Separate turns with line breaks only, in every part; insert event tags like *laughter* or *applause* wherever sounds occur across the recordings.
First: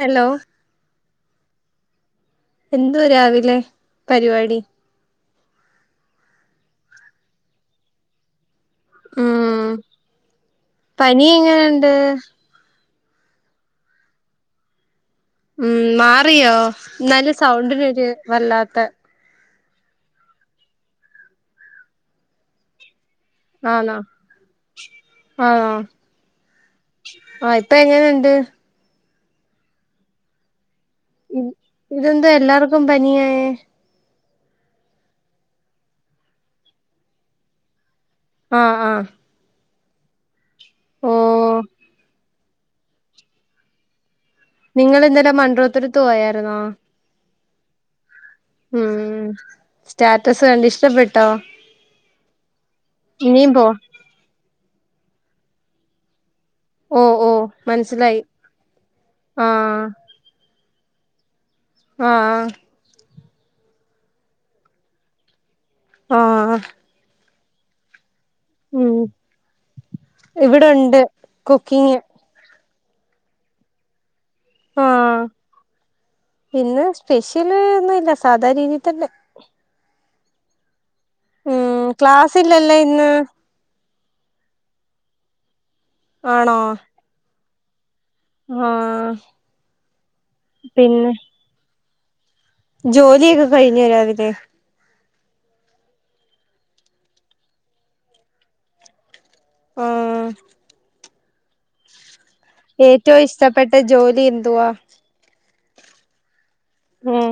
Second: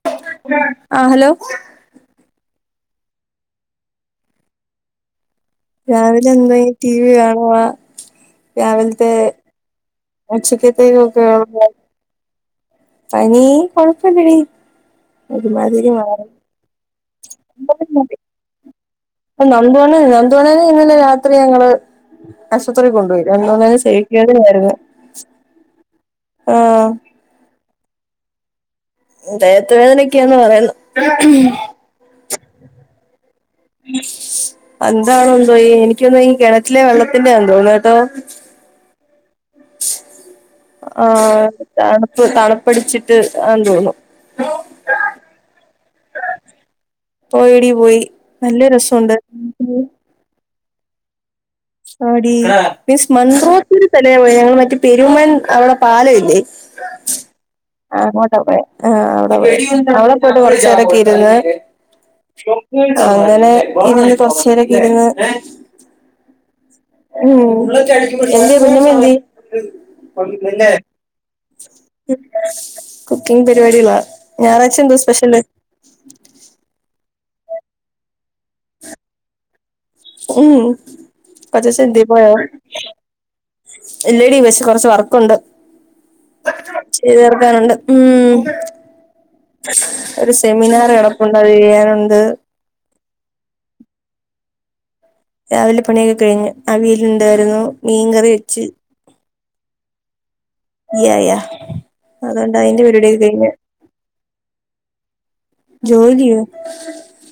Hello
ആഹ്‌ hello
എന്തോ രാവിലെ പരിപാടി
രാവിലെ എന്തായി ടി വി കാണുവാ രാവിലെ
ഉം
*unintelligible*
ണ്ട്
പനി കൊഴപ്പല്ലടി
ഉം
ഒരുമാതിരി മാറി
മാറിയോ ന്നാലും സൗണ്ട് റെഡി വല്ലാത്ത
നന്ദുവണ നന്ദുവണ്ണനെ ഇന്നല്ലെ രാത്രി ഞങ്ങള് ആശുപത്രിയിൽ കൊണ്ടുപോയി രണ്ടോന്നന്ന്
ആണോ
സേവിക്കണ്ടായിരുന്നു ആഹ
ആഹ്‌ ഇപ്പ എങ്ങനണ്ട്
ദയത്ത് വേദനൊക്കെയന്ന് പറയുന്നു
ഇതെന്താ എല്ലാർക്കും പനിയായേ
*unintelligible* എന്താണോ എന്തോ എനിക്കൊന്നും കിണറ്റിലെ വെള്ളത്തിന്റെന്ന് തോന്നണ് കേട്ടോ
ആഹ്‌ ആഹ്‌
ആ തണുപ്പ് തണുപ്പടിച്ചിട്ട് ആ തോന്നും
നിങ്ങൾ ഇന്നലെ മണ്ഡ്രോത്തുരത്ത് പോയായിരുന്നോ
പോയ ടി പോയി നല്ല
ഉം
രസുണ്ട്
സ്റ്റാറ്റസ് കണ്ട് ഇഷ്ടപ്പെട്ടോ
ആടി മീൻസ്
ഇനിയും പോ
മൺറോത്തിരു തല പോ ഞങ്ങൾ മറ്റ പെരുമ്മൻ അവിടെ പാലം ഇല്ലേ
ഓ ഓ
ആ
മനസ്സിലായി
അങ്ങോട്ട പോയെ അവടെ
ആ
പോയെ അവ ട്ട് കുറച്ചാരൊക്കെ ഇരുന്ന്
ആഹ്‌
അങ്ങനെ ഇരുന്ന് കൊറച്ചോരക്കെ ഇരുന്ന്
ആഹ്‌
ഉം എന്തെ കുഞ്ഞമ്മ
ഉം
എന്തെ
ഇവിടുണ്ട് കുക്കിങ്
കുക്കിംഗ് പരിപാടിയില ഞായറായിച്ച എന്തേ
ആഹ്
സ്പെഷ്യല്
ഇന്ന് സ്പെഷ്യല് ഒന്നുംല്ല സാധാരണ രീതിതന്നെ
ഉം പച്ച
ഉം
ചിന്തി പോയോ
ക്ലാസ്സില്ലല്ലോ ഇന്ന്
ഇല്ലടീ പക്ഷെ കുറച്ച് വർക്കുണ്ട്
ആണോ
ചെയ്ത് തീർക്കാനുണ്ട്ഉം
ആഹ്
ഒരു സെമിനാർ
പിന്നെ
കിടപ്പുണ്ട് പറയാനുണ്ട്
ജോലിയൊക്കെ കഴിഞ്ഞ രാവിലെ
രാവിലെ പണിയൊക്കെ കഴിഞ്ഞ് അവീയിലുണ്ടായിരുന്നു മീൻകറി വെച്ച്
ആഹ്‌
യാ യാ അതൊണ്ട്
ഏറ്റവും ഇഷ്ടപ്പെട്ട ജോലി എന്തുവാ
ജോലിയോ
ഉം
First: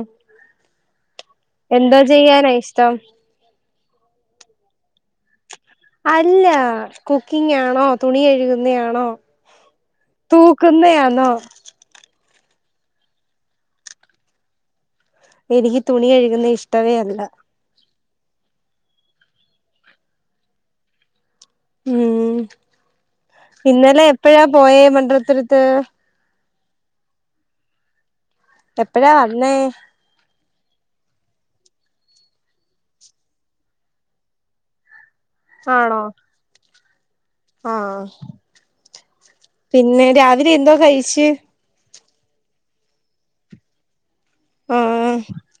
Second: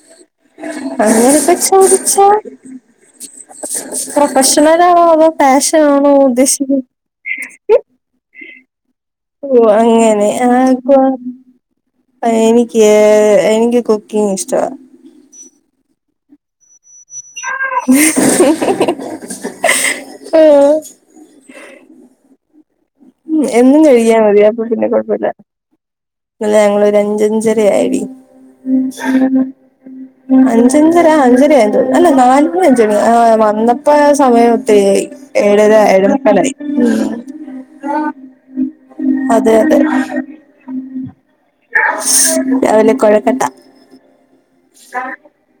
അങ്ങനത്തെ
എന്തോ
ചോദിച്ചോ
ചെയ്യാനാ ഇഷ്ടം
പ്രൊഫഷണൽ ആണോ അതോ പാഷൻ ആണോ
അല്ല കുക്കിംഗ് ആണോ തുണി കഴുകുന്നയാണോ
ഓ അങ്ങനെ ആർക്ക
തൂക്കുന്നയാന്നോ
എനിക്ക് എനിക്ക് കുക്കിംഗ് ഇഷ്ടവാ.
എനിക്ക് തുണി കഴുകുന്നെ ഇഷ്ടവേ അല്ല.
ആഹ്
ഉം
എന്നും
ഇന്നലെ
കഴിക്കാൻ മതി
എപ്പഴാ
അപ്പൊ
പോയേ
പിന്നെ കൊഴപ്പല്ല
മണ്ഡലതുരത്ത്?
ഇന്നലെ ഞങ്ങളൊരു അഞ്ചഞ്ചര ആയെടി.
എപ്പഴാ വന്നേ
അഞ്ചഞ്ചര അഞ്ചര ആഹ് ആയെന്ന് തോന്നുന്നു അല്ല നാല് മണി അഞ്ച് മണി ആഹ് വന്നപ്പോ സമയം ഒത്തിരിയായി. ഏഴര
ആണോ
എഴേമുക്കാലായി.
ആഹ്
അതെ അതെ
പിന്നെ രാവിലെ എന്തോ കഴിച്ച്?
രാവിലെ കൊഴക്കട്ട.
ആഹ്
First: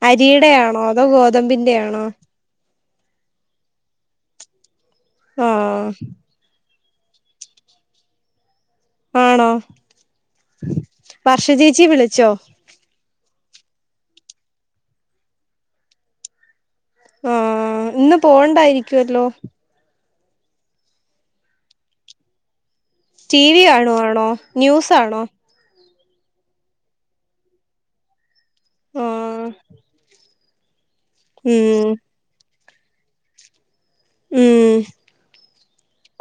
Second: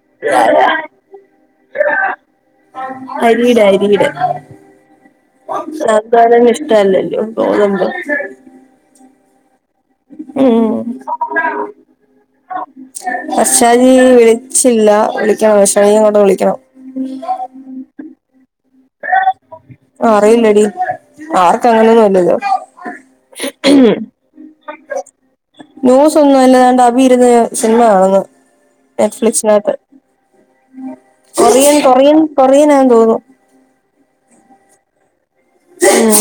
അരിയുടെ ആണോ അതോ ഗോതമ്പിന്റെ ആണോ
അരീടെ അരീടെ.
ആഹ്
*unintelligible* ഇഷ്ടം അല്ലല്ലോ ഗോതമ്പ്
ആണോ
ഉം
വർഷ ചേച്ചി വിളിച്ചോ?
വർഷാച്ചി വിളിച്ചില്ല വിളിക്കണം വർഷാച്ചിനെ കൂടെ വിളിക്കണം.
ആഹ് ഇന്ന് പോണ്ടായിരിക്കുവല്ലോ?
അറിയില്ലെടി അവർക്ക് അങ്ങനൊന്നും ഇല്ലല്ലോ?
ടി വി കാണുവാണോ? ന്യൂസാണോ?
ന്യൂസ് ഒന്നും അല്ല ഇതാണ്ട് അഭി ഇരുന്ന് സിനിമ കാണ്ന്ന്
ആഹ്
നെറ്റ്ഫ്ലിക്സിനാത്ത്. കൊറിയൻ
ഉം
കൊറിയൻ കൊറിയനാന്ന് തോന്നുന്നു.
ഉം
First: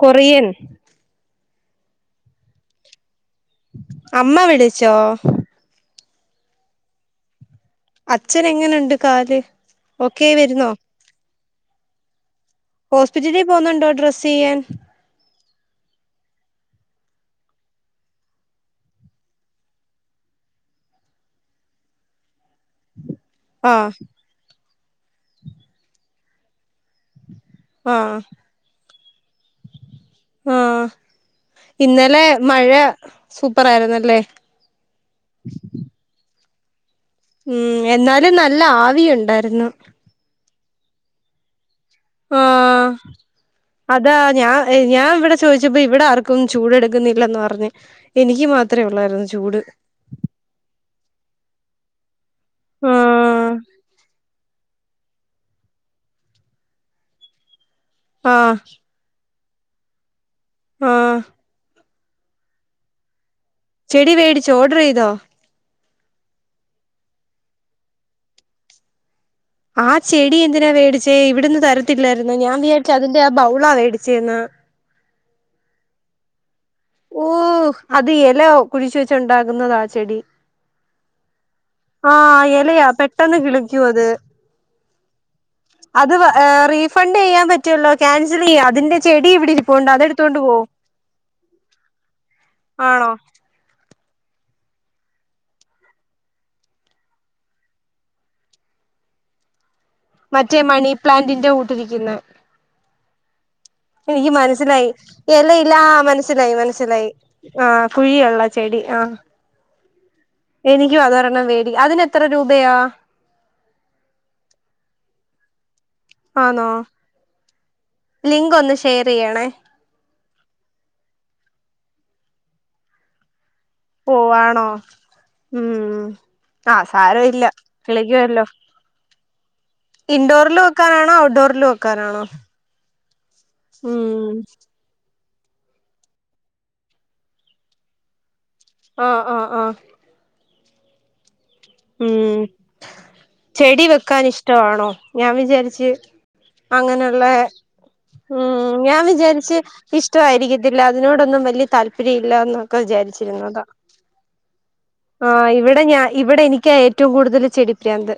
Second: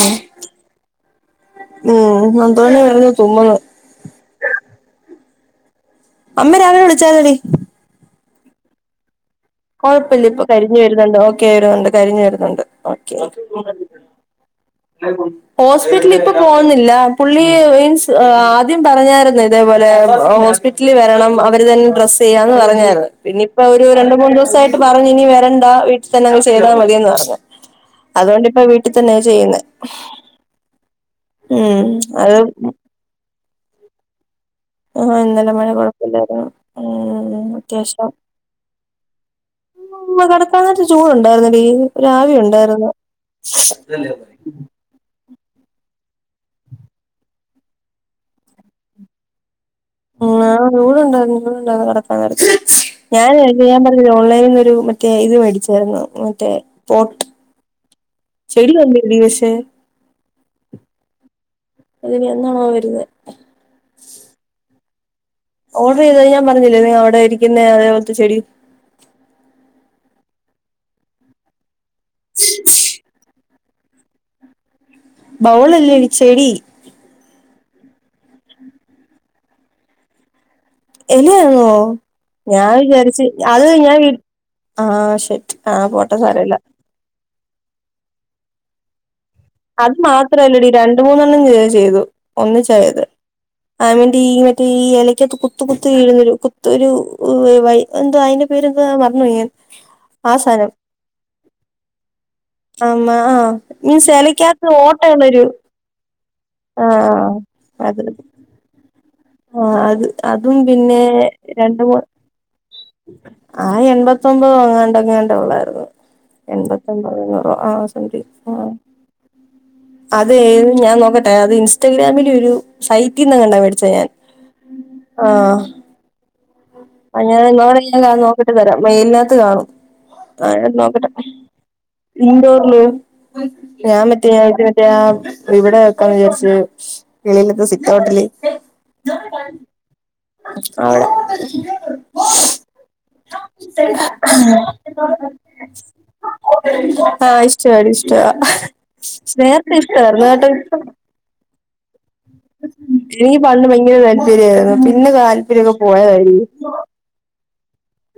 കൊറിയൻ
ഉം അതുപോലെ ആയിരുന്നു *unintelligible*
അമ്മ വിളിച്ചോ?
അമ്മ രാവിലെ വിളിച്ചാരുന്നെടി.
അച്ഛനെങ്ങനുണ്ട് കാല്?
കൊഴപ്പില്ല
ഓക്കെ
ഇപ്പ
വരുന്നോ
കരിഞ്ഞു വരുന്നുണ്ട് ഓക്കെ ആയി വരുന്നുണ്ട് കരിഞ്ഞ് വരുന്നുണ്ട്. ഓക്കെ
ഹോസ്പിറ്റലിൽ പോന്നുണ്ടോ ഡ്രസ്സ് ചെയ്യാൻ?
*inaudible* ഹോസ്പിറ്റലിൽ ഇപ്പ പോകുന്നില്ല പുള്ളി മീൻസ് ആദ്യം പറഞ്ഞായിരുന്നു ഇതേപോലെ ഹോസ്പി റ്റലിൽ വരണം അവര് തന്നെ ഡ്രസ്സ് ചെയ്യാന്ന് പറഞ്ഞായിരുന്നു. പിന്നെ ഇപ്പൊരു
ആഹ്
രണ്ട് മൂന്ന് ദിവസായിട്ട് പറഞ്ഞ് ഇനി വരണ്ട വീട്ടിൽ തന്നെ അങ്ങ് ചെയ്താൽ മതി എന്ന് പറ ഞ്ഞ്
ആഹ്
അതോണ്ടിപ്പ വീട്ടിൽ തന്നെയാ ചെയ്യുന്നെ.
ആഹ്
ഉം
ഇന്നലെ
അത്
മഴ സൂപ്പർ ആയിരുന്നല്ലേ?
ആഹ് ഇന്നലെ മഴ കൊഴപ്പമില്ലാരുന്നു ഉം
ഉം
അത്യാവശ്യം
എന്നാലും നല്ല ആവി ഉണ്ടായിരുന്നു.
കെടക്കാ നേരത്ത് ചൂടുണ്ടായിരുന്നെടീ ഒരു ആവി ഉണ്ടായിരുന്നു.
ആഹ് ഏയ് ഞാൻ ഇവിടെ ചോദിച്ചപ്പോ ഇവിടെ ആർക്കും ചൂട് എടുക്കുന്നില്ലാന്ന് പറഞ്ഞ്. എനിക്ക് മാത്രേ ഒള്ളായിരുന്നു ചൂട്.
ആഹ് ചൂടുണ്ടായിരുന്ന് ചൂടുണ്ടായിരുന്ന് കെടക്കാൻ നേരത്ത് ഞാൻ
ആഹ്
*unintelligible* പറഞ്ഞില്ലേ ഓൺലൈനീന്നൊരു മറ്റേ ഇത് മേടിച്ചായിരുന്നു മറ്റേ പോട്ട്
ആഹ്
ചെടി വന്നില്ലേ പക്ഷേ
ആഹ്
അതിനിഎന്നാണോ വരുന്നേ?
ചെടി വേടിച്ചോ ഓഡറെയ്തോ?
ഓഡറെയ്തത് ഞാൻ പറഞ്ഞില്ലേ *unintelligible* അവിടെ ഇരിക്കുന്നെ അതേപോലത്തെ ചെടി.
ആ ചെടി എന്തിനാ വേടിച്ചേ ഇവിടുന്ന് തരത്തില്ലായിരുന്നോ ഞാൻ വിചാരിച്ച് അതിന്റെ ആ ബൗളാ വേടിച്ചേന്ന്.
ബൗളല്ലടി ചെടി.
ഓഹ് അത് എല കുഴിച്ച് വെച്ചുണ്ടാകുന്നതാ ആ ചെടി.
എലയാന്നോ?
ആഹ്
ഞാൻ
ഇലയാ
വിചാരിച്ച്
പെട്ടെന്ന്
അത്
കിളിക്കും
ഞാ വി ആഹ് ഷിറ്റ് ആഹ് പോട്ടെ സാരല്ല.
ഫണ്ട് ചെയ്യാൻ പറ്റുവല്ലോ ക്യാൻസലെയ്യാ അതിന്റെ ചെടി ഇവിടെ ഇരിപ്പുണ്ട്
അത്
അതെടുത്തോണ്ട് പോ
മാത്രല്ലടി രണ്ട് മൂന്നെണ്ണം ചെയ്തു ഒന്നിച്ചാ ചെയ്തേ.
ആണോ
ആ *unintelligible* ടി മറ്റേ ഈ എലക്കൊക്കെ കുത്ത് കുത്ത് വീഴുന്നൊരു കുത്ത്‌ ഒരു വ വഴ എന്ത്‌ വാ അയിന്റെ പേരന്ത് വാ മറന്ന് പോയി ഞാൻ ആ
മറ്റേ
സാധനം
മണി പ്ലാന്റിന്റെ കൂട്ടിരിക്ന്നെ
ആഹ് ആഹ് മീൻസ്
എനിക്ക് മന
ഇലക്കകത്ത്
സ്സിലായി
ഓട്ടയുള്ളൊരു
എന്നില്ലാ മനസ്സിലായി മനസ്സിലായി
ആഹ്
ആ
അത്
കുഴിയുള്ള ചെടി ആഹ്
ആഹ് അത് അതും
എനിക്കും
പിന്നെ
അതൊരണ്ണം
രണ്ട്
മേടിക്കാ
മൂന്ന്
അതിനെത്ര രൂപയാ
ആ എൺപത്തൊമ്പതൊ അങ്ങാണ്ടങ്ങാണ്ടോ ഒള്ളാരുന്നു
ആണോ
എൺപത്തോമ്പത് അഞ്ഞൂറോ ആഹ് സമ്തിങ്
ലിങ്ക്
ആഹ്
ഒന്ന് ഷെയർ ചെയ്യണേ
അതെ ഞാൻ നോക്കട്ടെ അത് ഇൻസ്റ്റാഗ്രാമിലൊരു സൈറ്റിന്നെ ങ്ങാണ്ടാ മേടിച്ചെ ഞാൻ
ഓ ആണോ ഉം ഉം
അത് ഞാൻ *unintelligible* നോക്കിട്ട് തരാം മെയിലിനത്ത് കാണും
ഇൻഡോറിൽ
പഴം നോക്കട്ടെ
വെക്കാനാണോ ഔട്ട്ഡോറിൽ വെക്കാനാണോ
ഇൻഡോറില് ഞാൻ മറ്റെ
ഉം
അത് *unintelligible* ഇവിടെ വെക്കാന്ന് വിചാരിച്ച് വെളിയിലെത്തെ സിറ്റോട്ടില്
ആഹ് ആഹ് ആഹ്
അവ്ടെ
ഉം ചെടി വെക്കാൻ ഇഷ്ടആണോ ഞാൻ വിചാരിച്ച്
ആ
അങ്ങനുള്ളെ
ഇഷ്ടവാടി ഇഷ്ടവാ
ഉം ഞാൻ വിചാരിച്ച്
നേരത്തെ ഇഷ്ടായിരുന്നു കേട്ടോ
ഇഷ്ടവായിരിക്കത്തില്ല
ഇപ്പം
അതിനോടൊന്നും വല്ല്യ താല്പര്യം ഇല്ലന്നൊക്കെ വിചാരിച്ചിരുന്നതാ
തെര്ന്നു പിന്നെ താല്പര്യോക്കെ പോയതാടി
എറ്റോം കൂടുതല് ചെടി പ്രാന്ത്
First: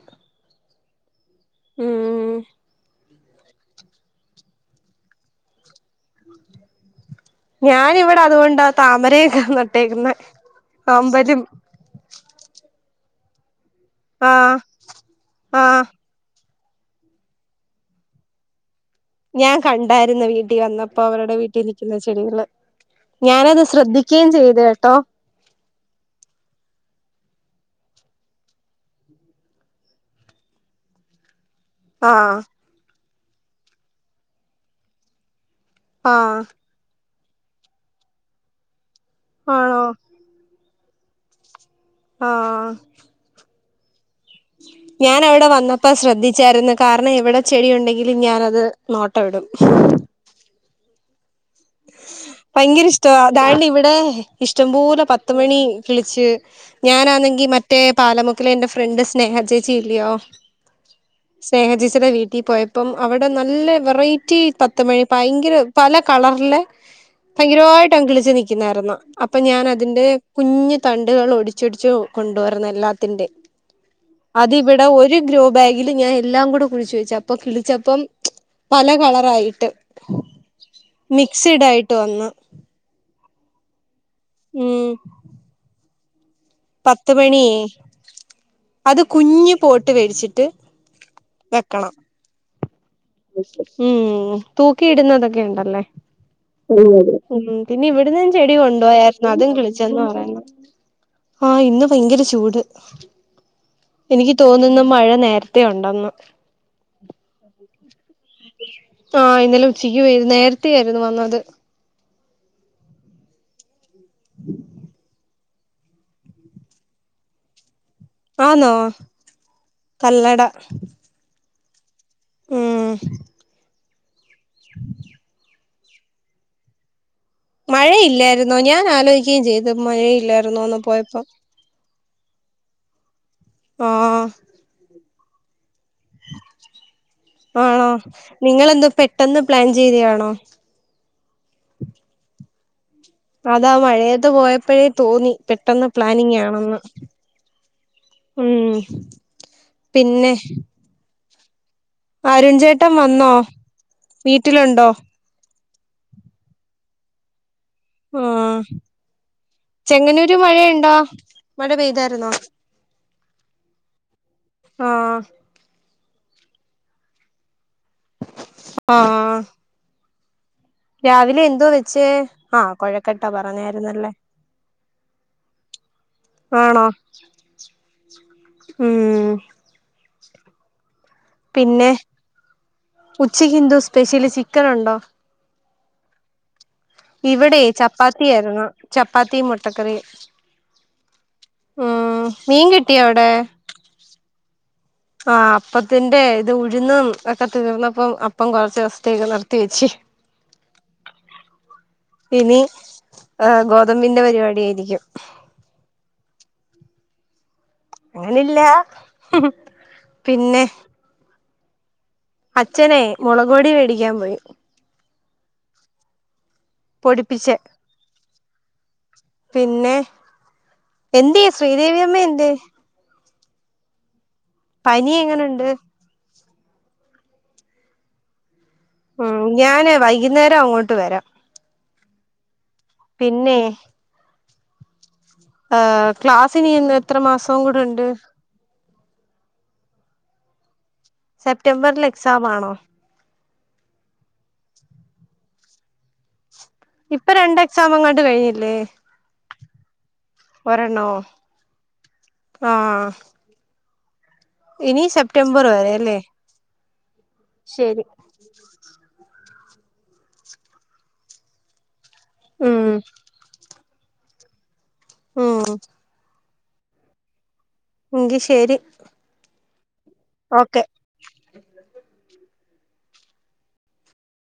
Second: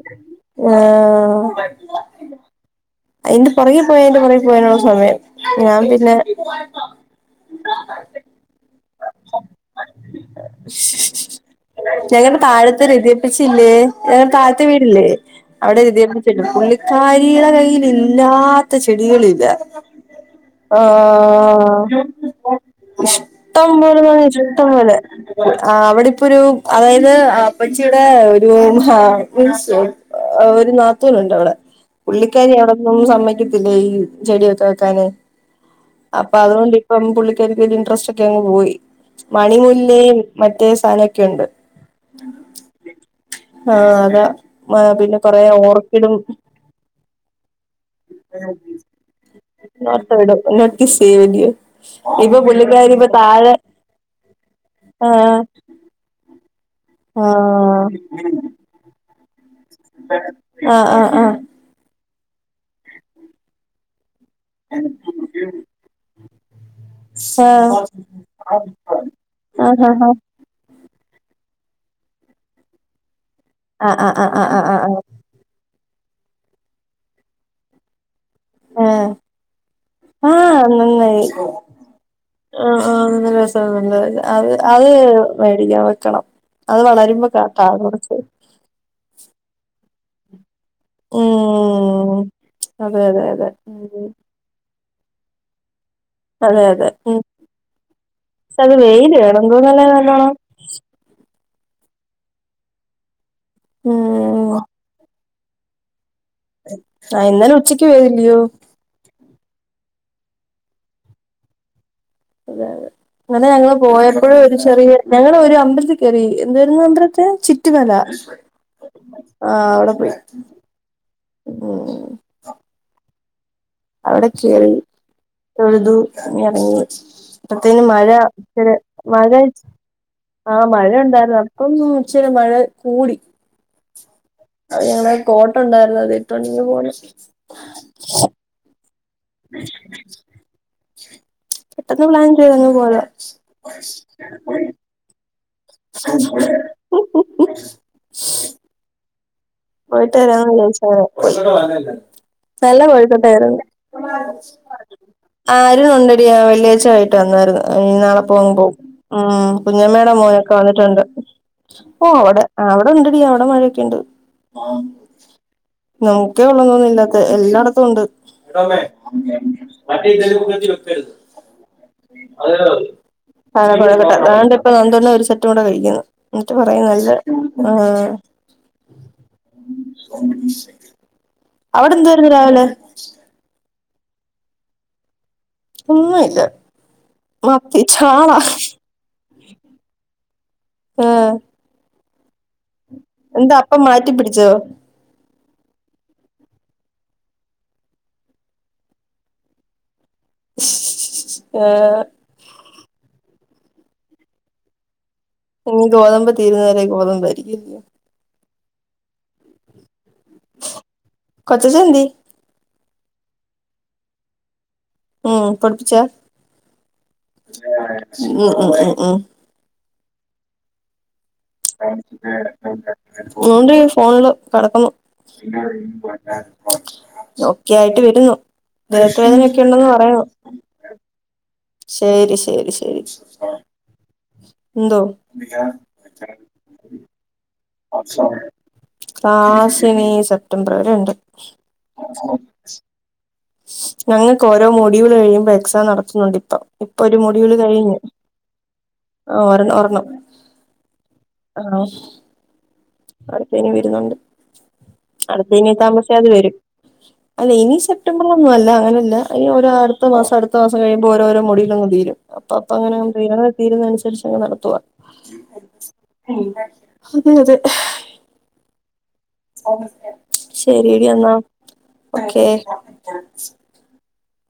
ആ
ഉം
അയ്ന്റെ പൊറകെ പോയ അയ്ന്റെ പൊറകെ പോയാനുള്ള സമയം ഞാൻ പിന്നെ
ഞാനിവിടെ അത് കൊണ്ടാ താമരയുംനട്ടേക്കുന്നെ ആമ്പലും
ഞങ്ങടെ താഴത്തെ ‌ രതിയപ്പിച്ചില്ലേ ഞങ്ങടെ
ആഹ്
താഴത്തെ വീടില്ലേ അവിടെ
ആഹ്
രതിയപ്പ ച്ചിട് പുള്ളിക്കാരിടെ കൈയില് ഇല്ലാ ത്ത ചെടികളില്ല
ഞാൻ കണ്ടായിരുന്നു വീട്ടിൽ വന്നപ്പോ അവരുടെ വീട്ടിൽ നിൽക്കുന്ന
ആഹ്
ചെടികള് ഞാനത്
ഇഷ്ടം പോലെന്ന് പറഞ്ഞാ
ശ്രദ്ധിക്കുകയും ചെയ്ത്
ഇഷ്ടം
കേട്ടോ
പോലെ ആ അവിടെപ്പൊരു അതായത് അപ്പച്ചിയുടെ ഒരു ആ ഉൽത്സോം ആഹ് ഒര് നാത്തൂന്ണ്ട് അവിടെ
ആഹ്
പുള്ളിക്കാരി അവിടൊന്നും സമ്മയ്ക്കത്തില്ല ഈ ചെടിഓക്കെ വെക്കാനെ അപ്പ
ആഹ്
അതുകൊണ്ട് ഇപ്പം പുള്ളിക്കാരിക്കോര് ഇൻട്രസ്റ്റ് ഒക്കെ അങ്ങ് പോയി
ആണോ
മണിമുല്ലേയും മാ റ്റെ സാനൊക്കെ ഉണ്ട്
ആഹ്
ആഹ് അതാ ആഹ് പിന്നെ കൊറേ
ഞാനവിടെ വന്നപ്പോ
ഓർക്കിഡും
ശ്രദ്ധിച്ചാരുന്നു കാരണം എവിടെ ചെടിയുണ്ടെങ്കിലും ഞാനത് നോട്ട ഇടും
നൊട്ട ഇടും നോട്ടീസ് ചെയുവാല്ലെയോ
ഭയങ്കര ഇഷ്ടവാ താണ്ട് ഇവിടെ ഇഷ്ടംപോലെ പത്ത്‌
ആഹ്
മണിം കിളിച്ച് ഞാനാന്നെങ്കി മറ്റേ
ആഹ്
പാലമുക്കിലെ എന്റെ ഫ്രണ്ട് സ്നേഹ ചെ ച്ചില്ല്യോ
ആഹ് ആഹ്
സ്നേഹചേച്ചിടെ വീട്ടി പോയപ്പം അവിടെ നല്ല വെറൈ റ്റി പത്ത് മണി ഭയങ്കര പല കളറിലെ ഭയങ്കരവയിട്ട് അങ്ങ് ങ്കിളിച് നിക്ക്ന്നാറ്ന്നു അപ്പ ഞാൻ
ആഹ് ആഹ്
അതിന്റെ
ആഹ്
കുഞ് തണ്ടുകൾ ഒടിച്ചൊടിച്ച് കൊണ്ടുവരന്ന എല്ലാത്തിന്റെ
ആഹ് ആഹ് ആഹ് ആഹ് ആഹ് ആഹ്
അതിവിടെ
ആഹ്
ഒരു ഗ്രോബാ കിൽ ഞാൻ എല്ലാം കൂടെ കുഴിച്ചു വെച്ച അപ്പൊ കിളിച്ചപ്പം പല
ആഹ്
കളറായിട്ട്
ആഹ് നന്നായി
മിക്സിഡ് ആയിട്ട് വന്ന്
ആഹ് ആഹ് രസഉണ്ട് അത് അത്
ഉം
മേടിക്ക പറ്റണം അത്
പത്ത്
വളരുമ്പോ
മണിയേ
കാട്ടാ കുറച്ച്
അത് കുഞ് പോട്ട് മേടിച്ചിട്ട് വെക്കണം
ഉം അതെ അതെ അതെ
വെകും ഉം തൂക്കിയിടുന്നതൊക്കെ ഉണ്ടല്ലേ
അതെ അതെ
ഉണ്ടല്ലേ ഉം പിന്നെ ഇവിടന്നും ചെടി
പക്ഷെ അത് വെയില്
കൊണ്ടയാരുന്നു
വേണം
അതും
എന്തോന്നല്ലേ
കിളിച്ചന്ന്
നല്ലോണം
പറയന് ആ ഇന്ന് ഭയങ്കര ചൂട് എനിക്ക്
ഉം
തോന്നുന്നു മഴ നേര ത്തി ഉണ്ടെന്ന്
ആഹ് എന്നാലും ഉച്ചക്ക് വരൂള്ളൂ
ആഹ് ഇന്നലെ ഉച്ചയ്ക്ക് നേരത്തേ ആയിരുന്നു വന്നത്
അതെ അതെ അങ്ങനെ ഞങ്ങള് പോയപ്പോഴ ഒരു ചെറിയ ഞങ്ങള് ഒരു അമ്പലത്തി കേറി എന്തായിരുന്നു *unintelligible* ചിറ്റ് മല
ആണോ കല്ലട
ഓ
ആഹ്
അവിടെ കേറി തൊഴുതു ഇങ്ങ് ഇറങ്ങി അപ്പത്തേന് മഴ
മഴയില്ലായിരുന്നോ
ഇച്ചരി
ഞാൻ
മഴ
ആലോചിക്കുകയും ചെയ്തു
ആ
മഴയില്ലായിരുന്നോന്ന്
മഴ
പോയപ്പോ
ഉണ്ടായിരുന്നു അ ഇപ്പം ഇച്ചിരെ മഴ കൂടി
ആഹ്
അത് ഞങ്ങള് കോട്ട് ഉണ്ടായിരുന്നു അത് ഇട്ടോണ്ടിങ്ങ് പോന്നു
ആണോ നിങ്ങളെന്താ പെട്ടെന്ന് പ്ലാൻ ചെയ്തയാണോ
പെട്ടന്ന് പ്ലാൻ ചെയ്ത് പോണെ
അതാ മഴയത്ത് പോയപ്പോഴേ തോന്നി പെട്ടെന്ന് പ്ലാനിങ് ആണെന്ന് ഉം
പോയിട്ട്
പിന്നെ
വരാന്ന് വിചാരിച്ചങ്ങനെ *unintelligible*
അരുൺചേട്ടൻ വന്നോ വീട്ടിലുണ്ടോ
ആഹ് അരുൺ ഉണ്ടടീ ആ വെള്ളിയഴ്ച വൈകിട്ട് വന്നായിരുന്നു അവൻ നാളെ പോവും
ആഹ്
പോവും ഉം കുഞ്ഞമ്മേയുടെ
ചെങ്ങന്നൂര്
മോനൊക്കെ
മഴയുണ്ടോ
വന്നിട്ടുണ്ട്
മഴ
ഓ
പെയ്തായിരുന്നോ
അവിടെ അവിടെ ഉണ്ടടി അവിടെ മഴയൊക്കെയുണ്ട്
ആഹ്
നമുക്കേ ഉള്ളു ഇതൊന്നുമില്ലാത്ത എല്ലായിടത്തും ഉണ്ട്
ആഹ്
മറ്റ് ഇതര വിഷയത്തിലും
രാവിലെ എന്തോ വെച്ചേ
അത്
ആഹ് കൊഴക്കട്ട
തന്നെ
പറഞ്ഞായിരുന്നല്ലേ
മതി ആണ്ടിപ്പോ രണ്ടെണ്ണം ഒരു സെറ്റും കൂടെ ഇരിക്കുന്നു എന്നിട്ട് പറയാ
ആണോ
നല്ല ആഹ്
ഉം
ഉം ഉം
പിന്നെ ഉച്ചക്കെന്താ സ്പെഷ്യല് ചിക്കനുണ്ടോ
ഒന്നുമില്ല
ഇവിടെയെ
മത്തി ചാള
ചപ്പാത്തിയായിരുന്നു ചപ്പാത്തിയും മുട്ടക്കറിയും
ആഹ്
ഉം മീൻ കിട്ടിയോ അവിടെ
ഇപ്പം മാറ്റി പിടിച്ചോ
ആഹ് അപ്പത്തിന്റെ ഇത് ഉഴുന്നും ഒക്കെ തീർന്നപ്പം അപ്പം കുറച്ച് ദിവസത്തേക്ക് നിർത്തി വെച്ചു *inaudible*
ആഹ്
ഇനി ആ ഗോതമ്പിന്റെ പരിപാടി ആയിരിക്കും
ഇനി ഗോതമ്പ് തീരുന്നത് വരെ ഗോതമ്പായിരിക്കും
അങ്ങനെ ഇല്ല ഉം പിന്നെ
കൊച്ചച്ചൻ എന്തിയെ
അച്ഛനെ മുളക് പൊടി മേടിക്കാൻ പോയി
ഉം പൊടിപ്പിച്ചതാ
പൊടിപ്പിച്ച്
ഉം ഉം ഉം ഉം
പിന്നെ എന്തിയെ ശ്രീദേവിയമ്മ എന്തിയെ
ഉണ്ട് ഫോണില് കിടക്കുന്നു
പനി എങ്ങനുണ്ട്
ഒക്കെ ആയിട്ട് വരുന്നു ദേഹത്ത്
ഉം
വേദനയൊക്കെ ഉണ്ടെന്ന്
ഞാനെ
പറയുന്നു
വൈകുന്നേരം അങ്ങോട്ട് വരാം
ശരി ശരി ശരി
പിന്നെ
എന്തോ
ആ ക്ലാസ്സ് ഇനി എ എത്ര മാസം കൂടെ ഉണ്ട്
ക്ലാസ്സ്‌ ഇനി സെപ്റ്റംബർ വരെ ഉണ്ട്
സെപ്റ്റംബർല് എക്സാം ആണോ
ഞങ്ങൾക്ക് ഓരോ മോഡൂൾ കഴിയുമ്പോ എക്സാം നടത്തുന്നുണ്ട് ഇപ്പൊ ഇപ്പൊ ഒരു മോഡിയോൾ
രണ്ട് എക്സാം
കഴിഞ്ഞ്
അങ്ങാണ്ട് കഴിഞ്ഞില്ലേ
ആ ഒരണ്ണം ഒരണ്ണം
ഒരെണ്ണോ
ആഹ്
ആഹ്
പനി വരുന്നുണ്ട്
ഇനി
അടുത്ത
സെപ്റ്റംബർ
ഇനി
വരെ അല്ലേ
താമസിയാതെ വരും ആ നിമിഷം
ശരി
അൊന്നും അല്ല അങ്ങനല്ല ഈ ഓരു അടുത്ത മാസം അടുത്ത മാസം കഴിയുമ്പോ ഓരോരോ മൊഡ്യൂളങ് വരും അപ്പൊ അപ്പ
ഉം
അങ്ങനെ ക്ലിയർ ആക്കി തീരുന്ന അനുസരിച്ച് അങ് നടത്തുവാ
ഉം
അതെ അതെ
എങ്കി ശരി ഓക്കെ
ശരിയടി എന്നാ ഓക്കെ